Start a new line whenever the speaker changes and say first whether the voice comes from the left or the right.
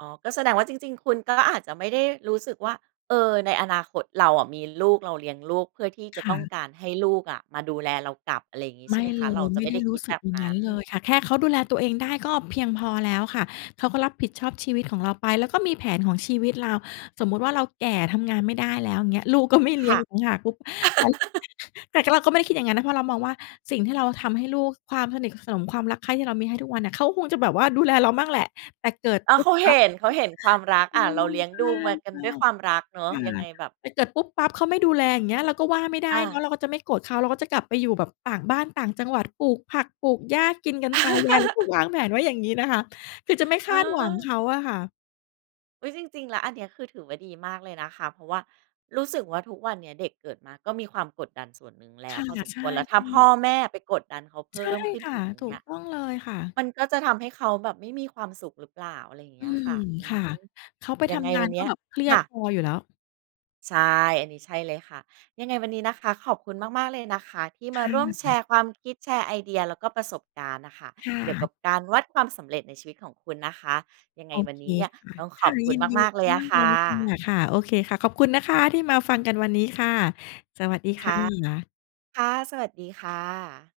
right: อ๋อ ก็แสดงว่าจริง ๆ คุณก็อาจจะไม่ได้รู้สึกว่า เออ ในอนาคตเราอะ มีลูกเราเลี้ยงลูก เพื่อที่จ
left: ค
right: ะ
left: ่
right: ต
left: ะ
right: ้องการให้ลูกอะ มาดูแลเรากลับ อะไรอย่างนี้ ใ
left: ไ
right: ช
left: ม
right: ่
left: ่
right: ไหมค
left: เล
right: ะ เรา
left: ย
right: จะ
left: ไม
right: ไ
left: ่
right: ม่
left: ได
right: ไ
left: ้
right: ด้
left: ร
right: ค
left: ู้
right: ิด
left: สึ
right: แบ
left: ก
right: บ
left: อย่า
right: น
left: งง
right: ั
left: ั้
right: ้
left: น
right: น
left: เลยค่ะ แค่เขาดูแลตัวเองได้ ก็เพียงพอแล้วค่ะ เขาก็รับผิดชอบชีวิตของเราไป แล้วก็มีแผนของชีวิตเรา สมมุติว่า เราแก่ทำงานไม่ได้แล้วเงี้ย ลูกก็ไม่เล
right: ค
left: ี้ย
right: ่
left: ง
right: ะ
left: อีกต่างหาก ปุ๊บ [unintelligible] แต่เราก็ไม่ได้คิดอย่างนั้นนะ เพราะเรามองว่า สิ่งที่เราทำให้ลูก ความสนิทสนมความรักใคร่ ที่เรามีให้ทุกวันอะ เขาคงจะแบบว่าดูแลเราบ้างแหละ แต่เกิด
right: อะ
left: ปุ๊
right: เข
left: บ
right: า
left: ป
right: เห
left: ั๊บ
right: ็น เขาเห็นความรัก
left: เอ
right: อะ เร
left: อ
right: าเลี้ยง
left: ใช
right: ด
left: ่
right: ูมากั
left: ใช
right: น
left: ่
right: ด้วยความรักเนาะ
left: ค่ะ
right: ยังไงแบบ
left: แต่เกิดปุ๊บปั๊บเขาไม่ดูแล อย่างเงี้ย เราก็ว่าไม่ได้
right: อ
left: เนาะ
right: า
left: เราก็จะไม่โกรธเขา เราก็จะกลับไปอยู่แบบต่างบ้าน ต่างจังหวัด ปลูกผัก ปลูกหญ้ากินกันตายาย ก็วางแผนไว้อย่างงี้นะคะ คือจะไม่ค
right: เ
left: าดหวังเข
right: ออ
left: าอะค่ะ
right: อุ๊ย จริง ๆ แล้ว อันนี้คือถือว่าดีมากเลยนะคะ เพราะว่ารู้สึกว่าทุกวันเนี้ย เด็กเกิดมา ก็มีความกดดันส่วนหนึ่งแล
left: ค
right: ้ว
left: ่ะ
right: พอสม
left: ใช
right: ค
left: ่
right: วร แล้วถ้
left: อ
right: า
left: ื
right: พ
left: อ
right: ่อ
left: ใช่
right: แม่ไปกดดันเขาเพ
left: ใช
right: ิ่
left: ่
right: มขึ้น
left: ค่ะ
right: อีก อย่
left: ถ
right: า
left: ู
right: งเงี้
left: ก
right: ย
left: ต้องเลยค่ะ
right: มันก็จะทำให้เขาแบบไม่มีความสุขหรือเปล่า อะไรอย่างเ
left: อ
right: ง
left: ื
right: ี้ยค
left: ม
right: ่ะ อื
left: ค่ะ
right: อ
left: เขาไป
right: ย
left: ท
right: ังไง
left: ำงา
right: ว
left: น
right: ันเ
left: ก
right: น
left: ็
right: ี้ย
left: แบบเครีย
right: ค
left: ด
right: ่ะ
left: พออยู่แล้ว
right: ใช่ อันนี้ ใช่เลยค่ะ ยังไงวันนี้นะคะ ขอบคุณมาก ๆ เลยนะคะ ที่
left: ค
right: มา
left: ่
right: ร่วมแช
left: ะ
right: ร์ความคิด แชร์ไอเดีย แล้วก็ประสบการณ์น่ะค่ะ
left: ค่
right: เกี่ยวก
left: ะ
right: ับการวัดความสำเร็จในชีวิตของคุณนะคะ ยังไง
left: โอ
right: วัน
left: เค
right: นี้เนี่ย
left: ค่ะ
right: ต้อง
left: ค
right: ข
left: ่
right: อ
left: ะ
right: บคุ
left: ย
right: ณ
left: ินดี
right: มาก ๆ เลย
left: ม
right: อ
left: า
right: ะ
left: ก
right: ค
left: ๆ เล
right: ่
left: ยค่
right: ะ
left: ะ ค่ะ โอเคค่ะ ขอบคุณนะคะ ที่มาฟังกันวันนี้ค่ะ สวัสดี
right: ค
left: ค
right: ่
left: ่
right: ะ
left: ะ
right: ค่ะ สวัสดี ค่ะ